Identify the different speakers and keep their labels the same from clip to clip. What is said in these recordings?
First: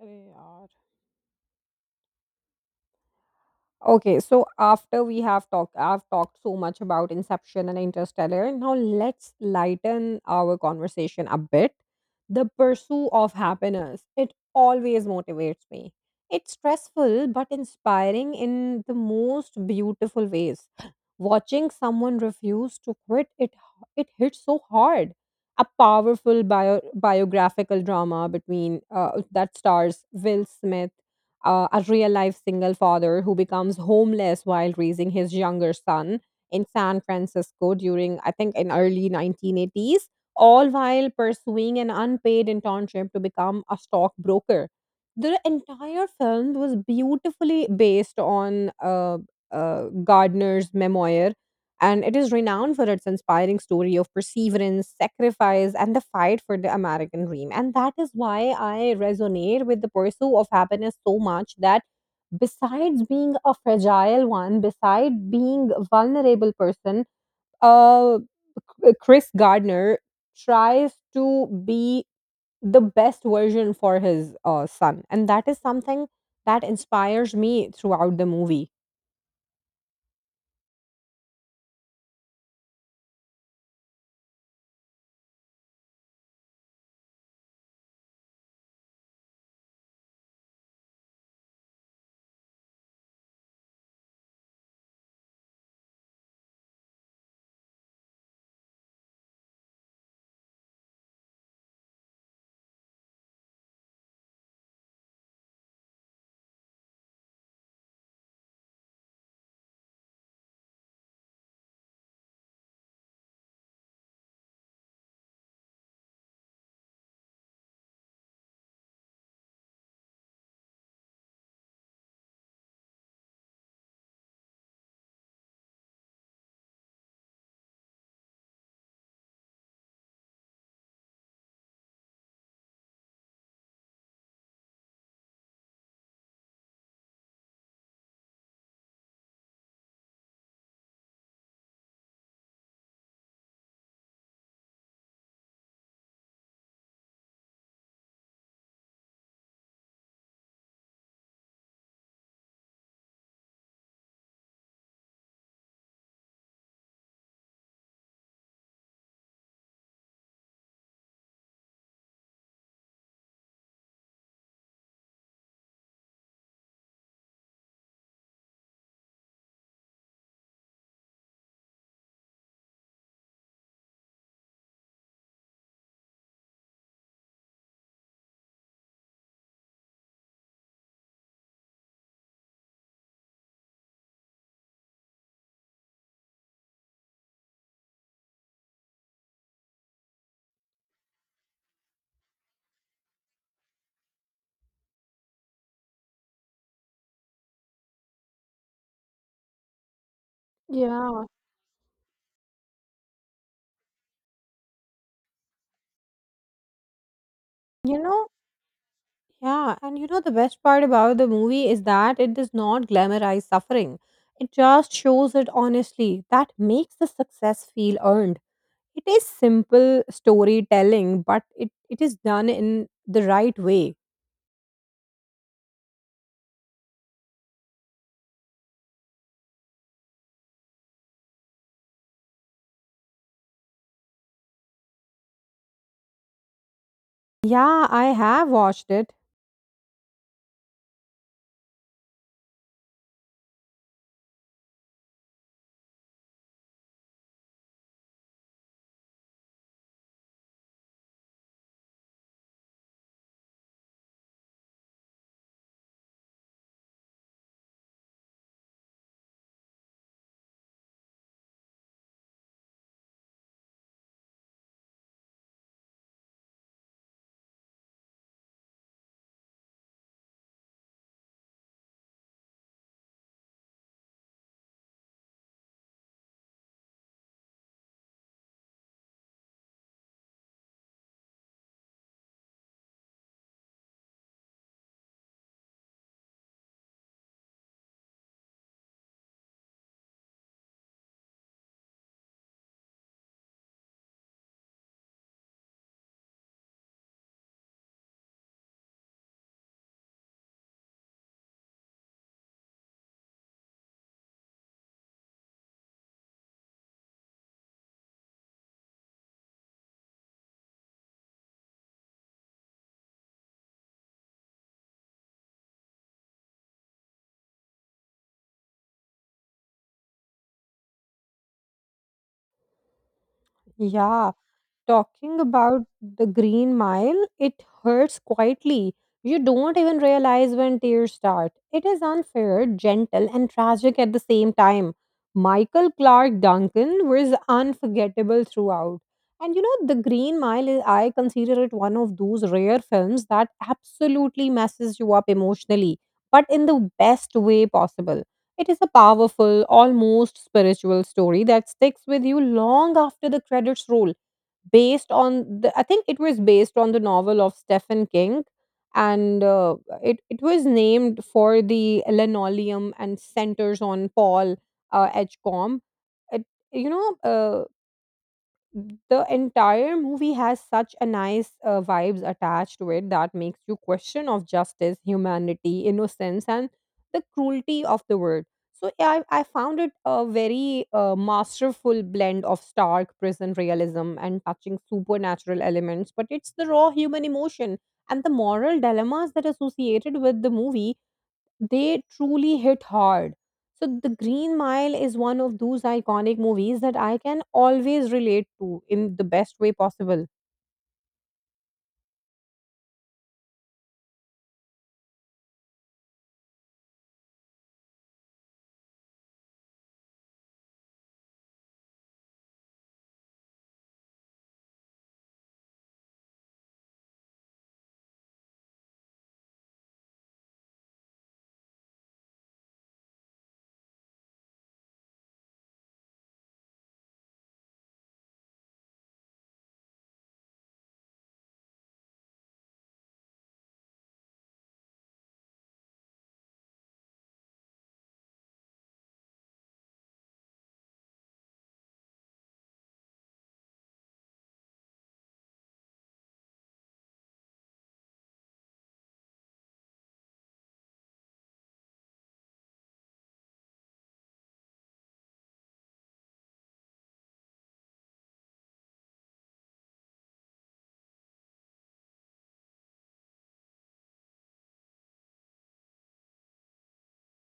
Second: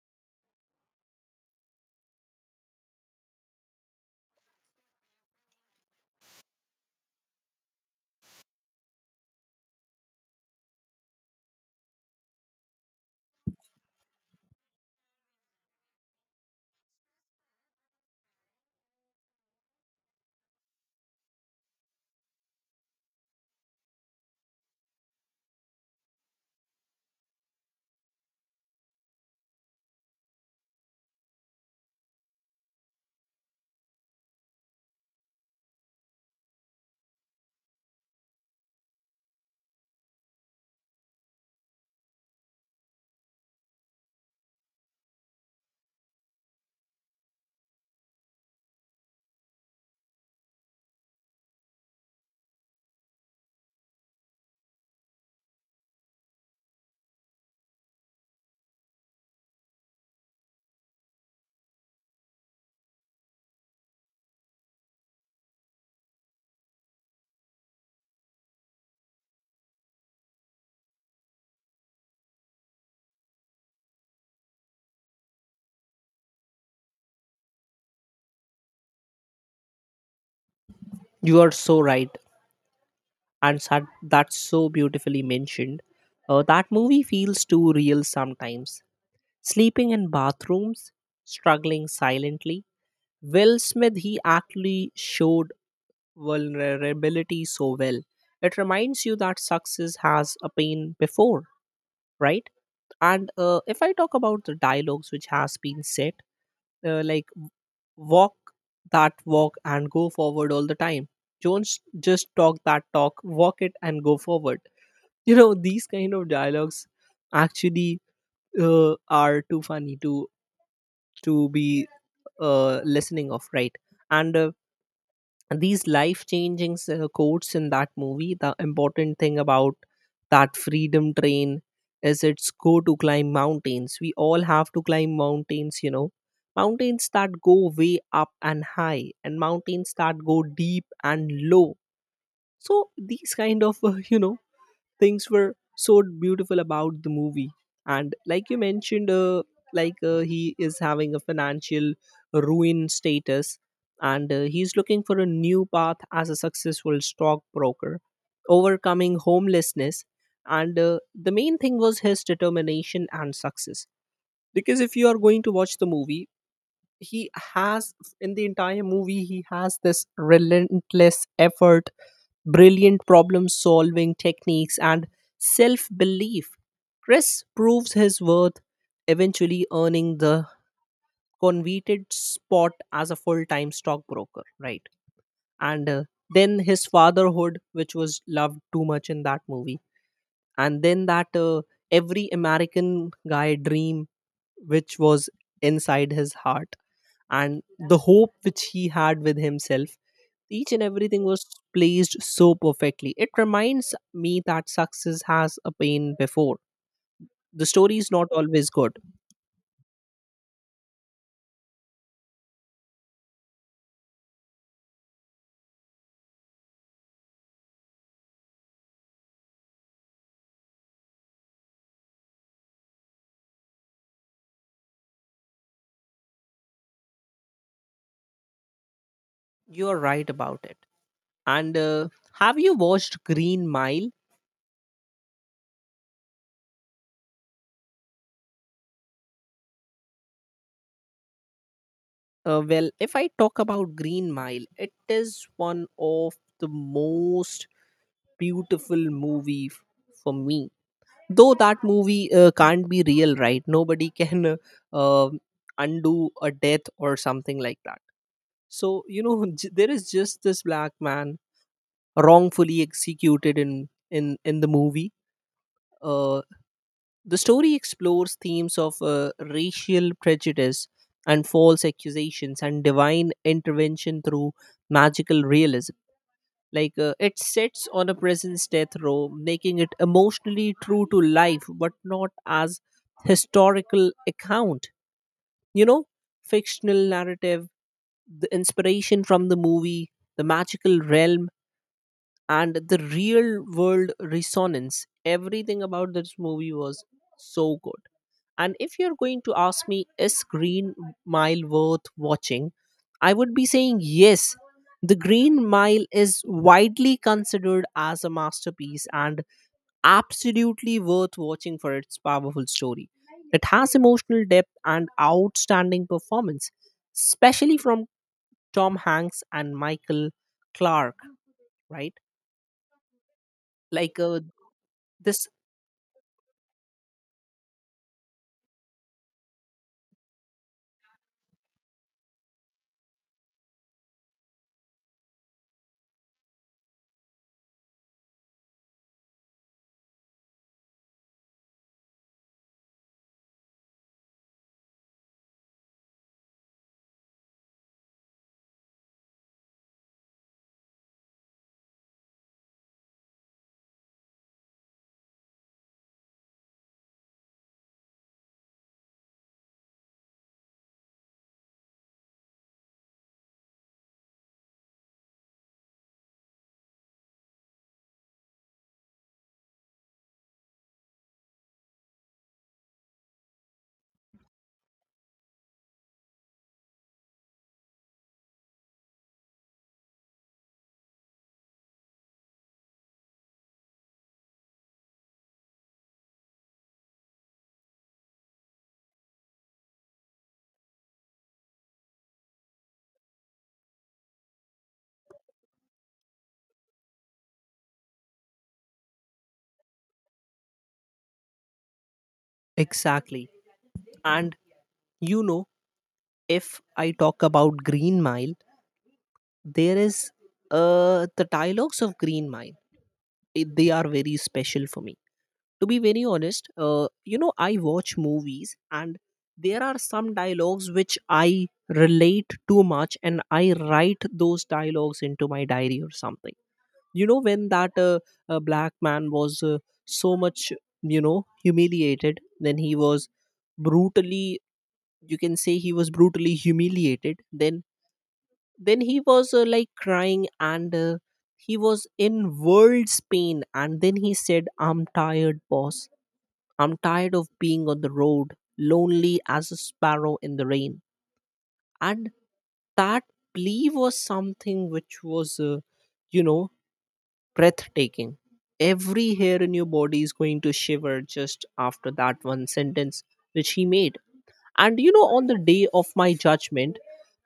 Speaker 1: अरे यार. Okay, so after we have talked I've talked so much about inception and interstellar. Now let's lighten our conversation a bit. The pursuit of happiness, it always motivates me. It's stressful but inspiring in the most beautiful ways. Watching someone refuse to quit, it hits so hard. A powerful biographical drama between that stars Will Smith. A real life single father who becomes homeless while raising his younger son in San Francisco during, I think, in early 1980s, all while pursuing an unpaid internship to become a stockbroker. The entire film was beautifully based on Gardner's memoir, and it is renowned for its inspiring story of perseverance, sacrifice, and the fight for the American dream. And that is why I resonate with the pursuit of happiness so much that, besides being a fragile one, beside being a vulnerable person, uh, Chris Gardner tries to be the best version for his son. And that is something that inspires me throughout the movie.
Speaker 2: You are so right, and that's so beautifully mentioned. That movie feels too real sometimes. Sleeping in bathrooms, struggling silently. Will Smith, he actually showed vulnerability so well. It reminds you that success has a pain before, right? And if I talk about the dialogues which has been said, like walk that walk and go forward all the time, don't s- just talk that talk, walk it and go forward, you know, these kind of dialogues actually are too funny to be listening of, right? And these life changing quotes in that movie, the important thing about that freedom train is it's go to climb mountains, we all have to climb mountains, you know, mountains that go way up and high and mountains that go deep and low. So these kind of you know, things were so beautiful about the movie. And like you mentioned, like he is having a financial ruin status, and he's looking for a new path as a successful stockbroker, overcoming homelessness. And the main thing was his determination and success, because if you are going to watch the movie, he has, in the entire movie, he has this relentless effort, brilliant problem solving techniques, and self belief. Chris proves his worth, eventually earning the coveted spot as a full time stockbroker, right? And then his fatherhood, which was loved too much in that movie, and then that every American guy dream, which was inside his heart, and the hope which he had with himself, each and everything
Speaker 1: Yeah.
Speaker 2: was placed so perfectly. It reminds me that success has a pain before. The story
Speaker 1: You
Speaker 2: is
Speaker 1: know,
Speaker 2: not always good.
Speaker 1: yeah, and you know the best part about the movie is that it does not glamorize suffering. It just shows it honestly. That makes the success feel earned. It is simple storytelling, but it is done in the right way.
Speaker 2: You are right about it. And have you watched Green Mile?
Speaker 1: Yeah, I have watched it.
Speaker 2: Well, if I talk about Green Mile, it is one of the most beautiful movie for me, though that movie can't be real, right? Nobody can uh, um, undo a death or something like that. So you know, there is just this black man wrongfully executed in the movie. uh, the story explores themes of racial prejudice and false accusations and divine intervention through magical realism. Like it sits on a prison's death row, making it emotionally true to life, but not as historical account. You know, fictional narrative, the inspiration from the movie, the magical realm, and the real world resonance. Everything about this movie was so good. And if you're going to ask me, is Green Mile worth watching? I would be saying yes. The Green Mile is widely considered as a masterpiece and absolutely worth watching for its powerful story. It has emotional depth and outstanding performance, especially from Tom Hanks and Michael Clark, right? Like
Speaker 1: Yeah.
Speaker 2: uh,
Speaker 1: Talking
Speaker 2: this
Speaker 1: about the Green Mile, it hurts quietly. You don't even realize when tears start. It is unfair, gentle, and tragic at the same time. Michael Clark Duncan was unforgettable throughout. And you know, The Green Mile, I consider it one of those rare films that absolutely messes you up emotionally, but in the best way possible. It is a powerful, almost spiritual story that sticks with you long after the credits roll, based on the, I think it was based on the novel of Stephen King, and it was named for the linoleum and centers on Paul Edgecombe. It, you know, uh, the entire movie has such a nice vibes attached to it that makes you question of justice, humanity, innocence, and the cruelty of the world. So I found it a very masterful blend of stark prison realism and touching supernatural elements, but it's the raw human emotion and the moral dilemmas that are associated with the movie, they truly hit hard. So The Green Mile is one of those iconic movies that I can always relate to in the best way possible.
Speaker 2: exactly. And you know, if I talk about Green Mile, there is the dialogues of Green Mile. It, they are very special for me. To be very honest, you know, I watch movies, and there are some dialogues which I relate too much, and I write those dialogues into my diary or something. You know, when that black man was so much, you know, humiliated, then he was brutally, you can say he was brutally humiliated, then he was like crying, and he was in world's pain, and then he said, I'm tired, boss. I'm tired of being on the road, lonely as a sparrow in the rain. And that plea was something which was, you know, breathtaking. Every hair in your body is going to shiver just after that one sentence which he made. And you know, on the day of my judgment,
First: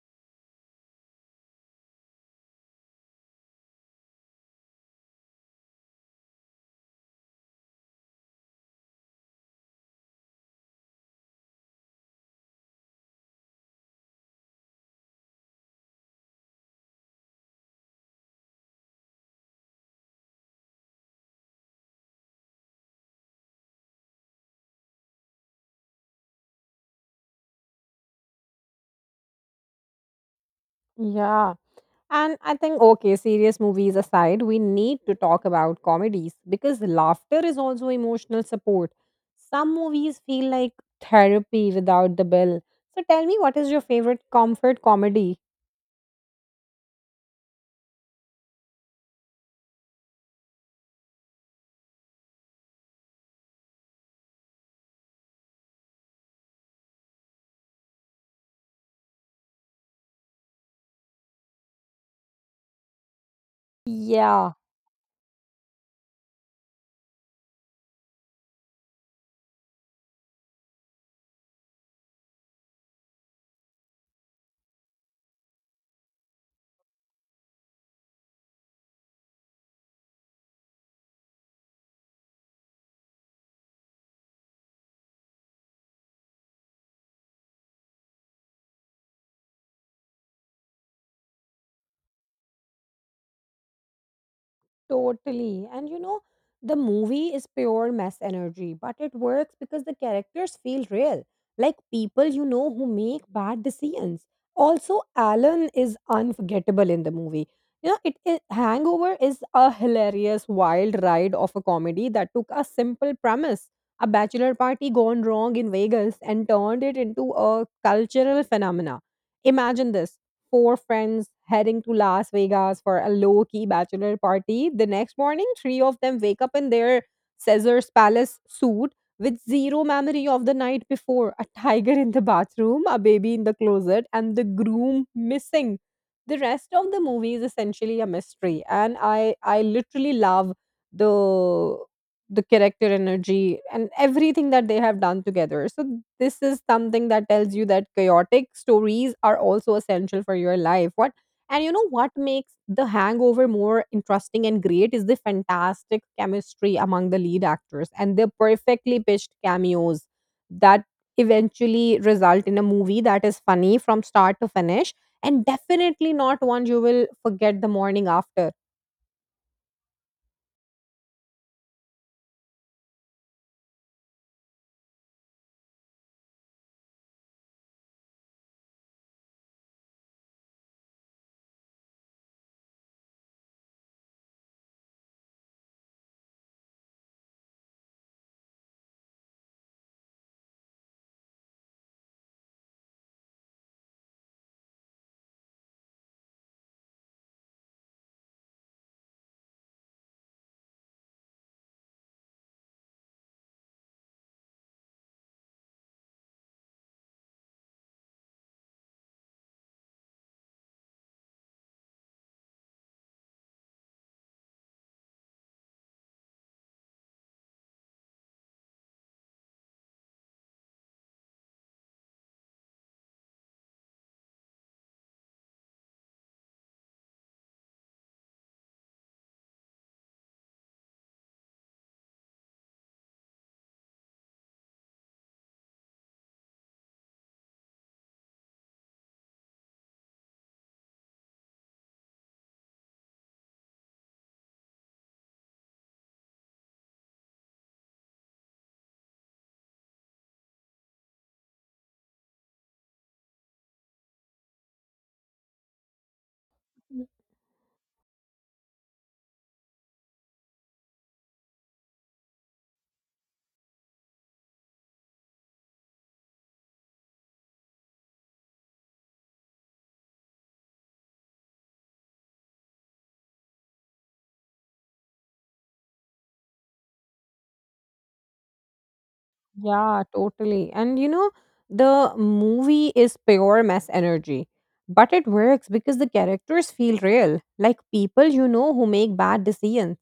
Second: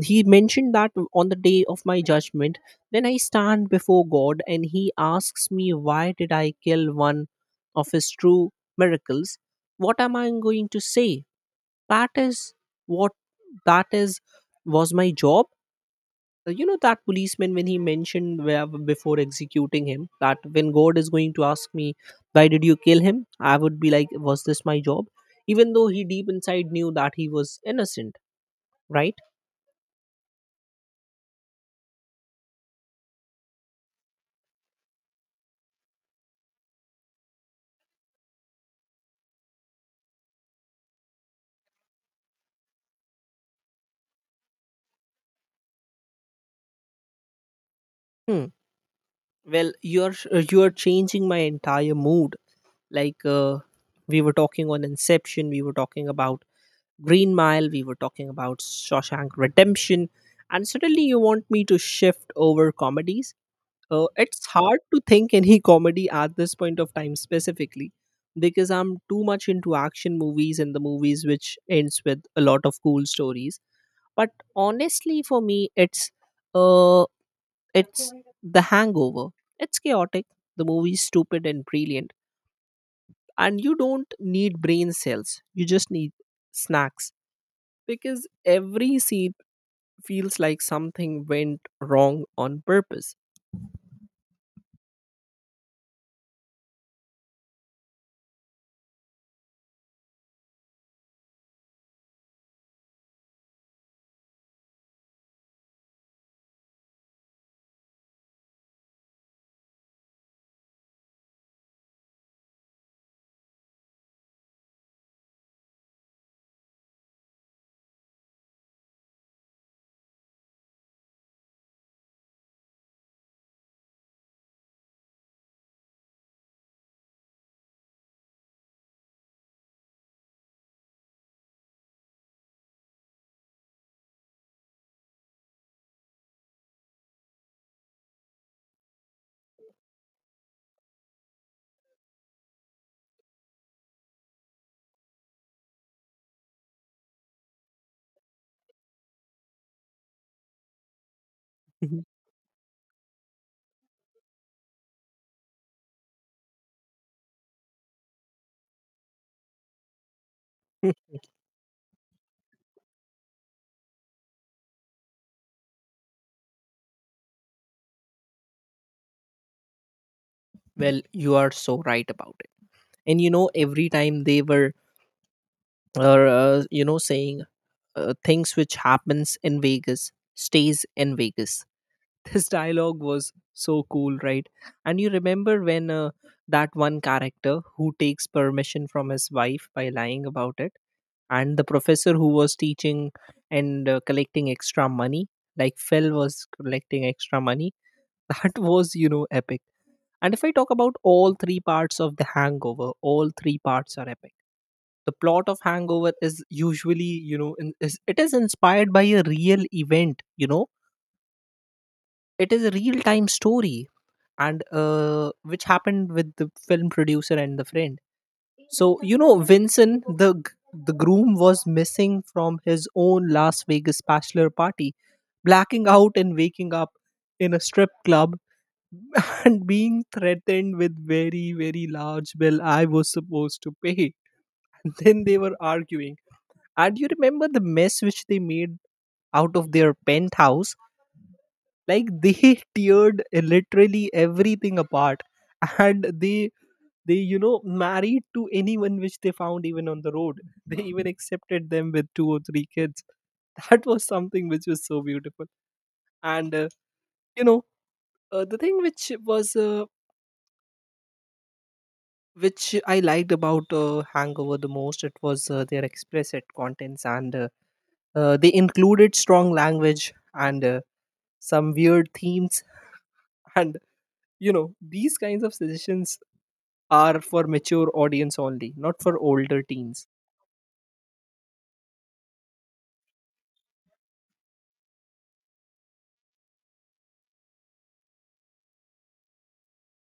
Speaker 2: he mentioned that on the day of my judgment, then I stand before God and he asks me, why did I kill one of his true miracles? What am I going to say? That is what that is was my job. You know, that policeman, when he mentioned before executing him, that when God is going to ask me, why did you kill him? I would be like, was this my job? Even though he deep inside knew that he was innocent, right?
Speaker 1: Yeah. And I think, okay, serious movies aside, we need to talk about comedies because laughter is also emotional support. Some movies feel like therapy without the bill. So tell me, what is your favorite comfort comedy?
Speaker 2: Hmm. Well, you're changing my entire mood. Like uh, we were talking on Inception, we were talking about Green Mile, we were talking about Shawshank Redemption, and suddenly you want me to shift over comedies. It's
Speaker 1: Yeah.
Speaker 2: hard to think any comedy at this point of time, specifically because I'm too much into action movies and the movies which ends with a lot of cool stories. But honestly for me, it's uh it's The Hangover. It's chaotic, the movie's stupid and brilliant, and you don't need brain cells, you just need snacks, because every scene feels like something went wrong on purpose.
Speaker 1: Totally. And you know, the movie is pure mess energy, but it works because the characters feel real, like people you know who make bad decisions. Also, Alan is unforgettable in the movie. You know, it Hangover is a hilarious wild ride of a comedy that took a simple premise, a bachelor party gone wrong in Vegas, and turned it into a cultural phenomena. Imagine this: four friends heading to Las Vegas for a low key bachelor party. The next morning, three of them wake up in their Caesar's Palace suit with zero memory of the night before, a tiger in the bathroom, a baby in the closet, and the groom missing. The rest of the movie is essentially a mystery, and I literally love the the character energy and everything that they have done together. So this is something that tells you that chaotic stories are also essential for your life. What, and you know what makes The Hangover more interesting and great is the fantastic chemistry among the lead actors and the perfectly pitched cameos that eventually result in a movie that is funny from start to finish, and definitely not one you will forget the morning after.
Speaker 2: Well, you are so right about it. And you know, every time they were, you know, saying things which happens in Vegas stays in Vegas. This dialogue was so cool, right? And you remember when, that one character who takes permission from his wife by lying about it, and the professor who was teaching and collecting extra money, like Phil was collecting extra money. That was, you know, epic. And if I talk about all three parts of The Hangover, all three parts are epic. The plot of Hangover is usually, you know, it is inspired by a real event, you know, it is a real time story, and which happened with the film producer and the friend. So you know, Vincent, the the groom was missing from his own Las Vegas bachelor party, blacking out and waking up in a strip club, and being threatened with very very large bill I was supposed to pay. And then they were arguing. And you remember the mess which they made out of their penthouse? Like they teared literally everything apart, and they, you know, married to anyone which they found even on the road. They even accepted them with two or three kids. That was something which was so beautiful. And uh, you know uh, the thing which was, which I liked about Hangover the most, it was their explicit contents, and they included strong language, and some weird themes, and you know, these kinds of suggestions are for mature audience only, not for older
Speaker 1: Yeah,
Speaker 2: teens.
Speaker 1: totally. And you know, the movie is pure mess energy, but it works because the characters feel real, like people you know who make bad decisions.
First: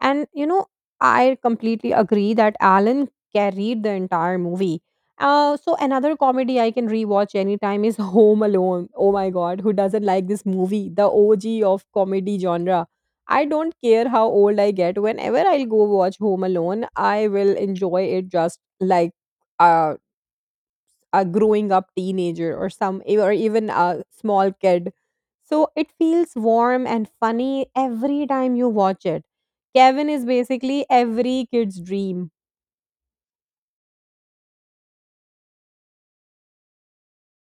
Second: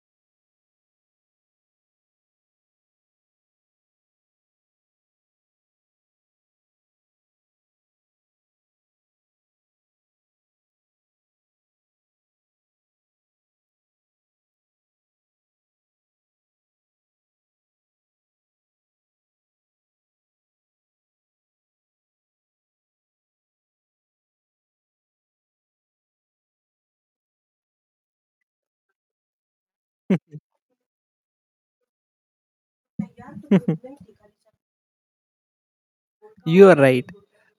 Speaker 1: And you know, I completely agree that Alan carried the entire movie. So another comedy I can rewatch anytime is Home Alone. Oh my god, who doesn't like this movie? The OG of comedy genre. I don't care how old I get. Whenever I'll go watch Home Alone, I will enjoy it just like uh a growing up teenager or some or even a small kid. So it feels warm and funny every time you watch it. Kevin is basically every kid's dream.
Speaker 2: You are right.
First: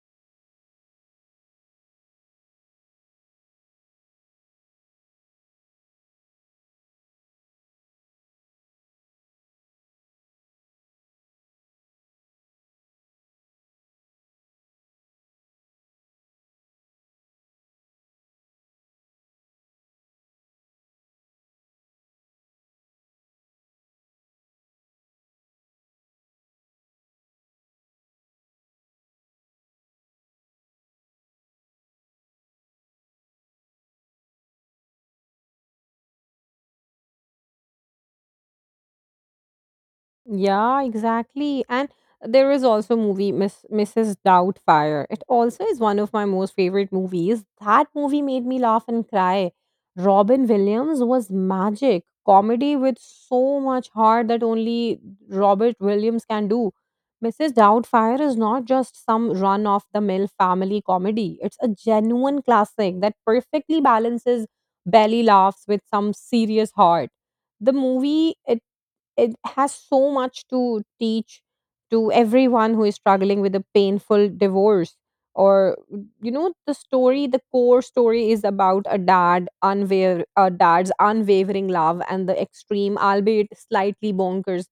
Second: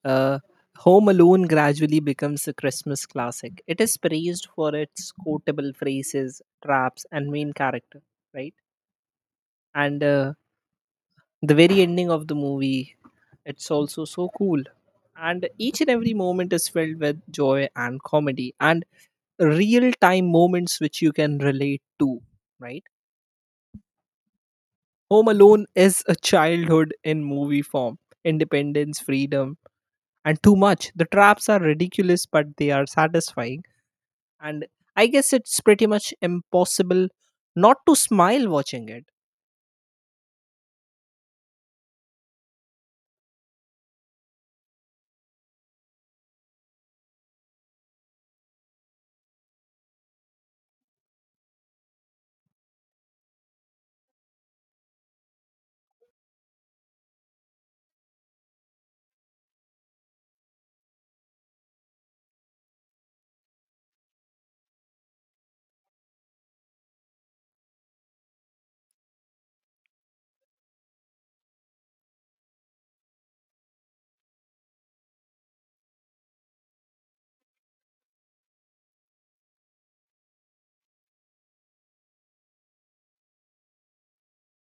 Speaker 2: Uh, Home Alone gradually becomes a Christmas classic. It is praised for its quotable phrases, traps, and main character, right? And the very ending of the movie, it's also so cool, and each and every moment is filled with joy and comedy and real time moments which you can relate to, right? Home Alone is a childhood in movie form, independence, freedom, and too much. The traps are ridiculous, but they are satisfying, and I guess it's pretty much impossible not to smile watching it.
Speaker 1: Yeah, exactly. And there is also movie Miss Mrs. Doubtfire. It also is one of my most favorite movies. That movie made me laugh and cry. Robin Williams was magic. Comedy with so much heart that only Robert Williams can do. Mrs. Doubtfire is not just some run of the mill family comedy. It's a genuine classic that perfectly balances belly laughs with some serious heart. The movie it It has so much to teach to everyone who is struggling with a painful divorce, or you know, the core story is about a dad unwaver a dad's unwavering love and the extreme, albeit slightly bonkers.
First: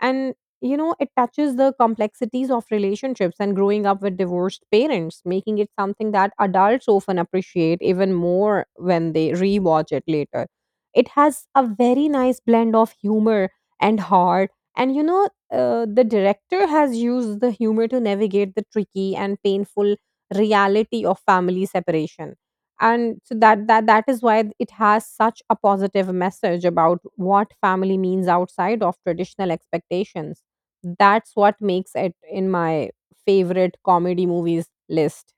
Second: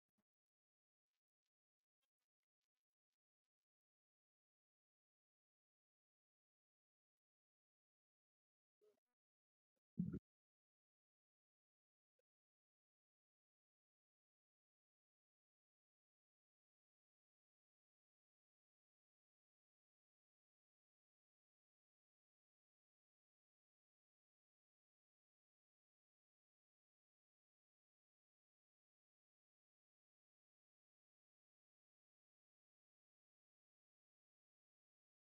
Speaker 1: And you know, it touches the complexities of relationships and growing up with divorced parents, making it something that adults often appreciate even more when they rewatch it later. It has a very nice blend of humor and hard. And you know, the director has used the humor to navigate the tricky and painful reality of family separation. And so that is why it has such a positive message about what family means outside of traditional expectations. That's what makes it in my favorite comedy movies list.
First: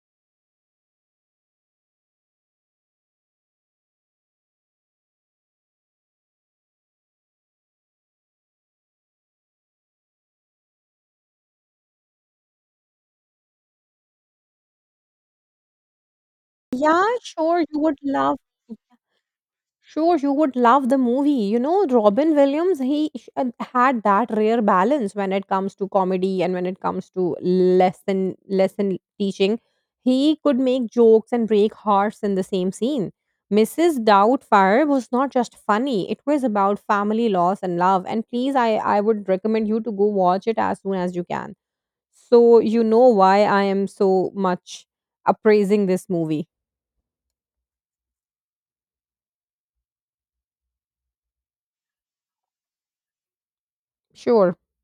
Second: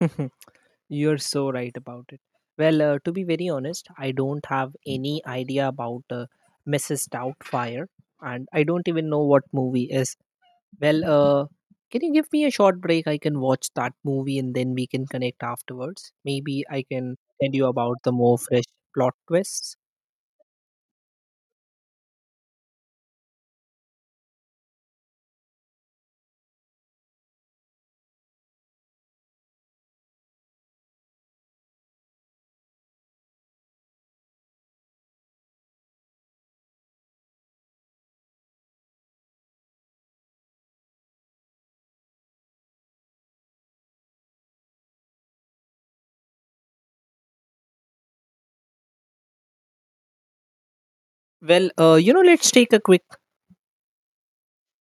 Speaker 2: You're so right about it. Well, to be very honest, I don't have any idea about Mrs. Doubtfire, and I don't even know what movie is. Well, can you give me a short break? I can watch that movie, and then we can connect afterwards. Maybe I
Speaker 1: Yeah,
Speaker 2: can tell
Speaker 1: sure,
Speaker 2: you
Speaker 1: you
Speaker 2: about
Speaker 1: would
Speaker 2: the more
Speaker 1: love.
Speaker 2: fresh plot twists.
Speaker 1: Sure, you would love the movie. You know, Robin Williams, had that rare balance when it comes to comedy and when it comes to lesson teaching. He could make jokes and break hearts in the same scene. Mrs. Doubtfire was not just funny; it was about family, loss, and love. And please, I would recommend you to go watch it as soon as you can, so you know why I am so much appraising this movie.
Speaker 2: Well, you know, let's take a quick
Speaker 1: Sure.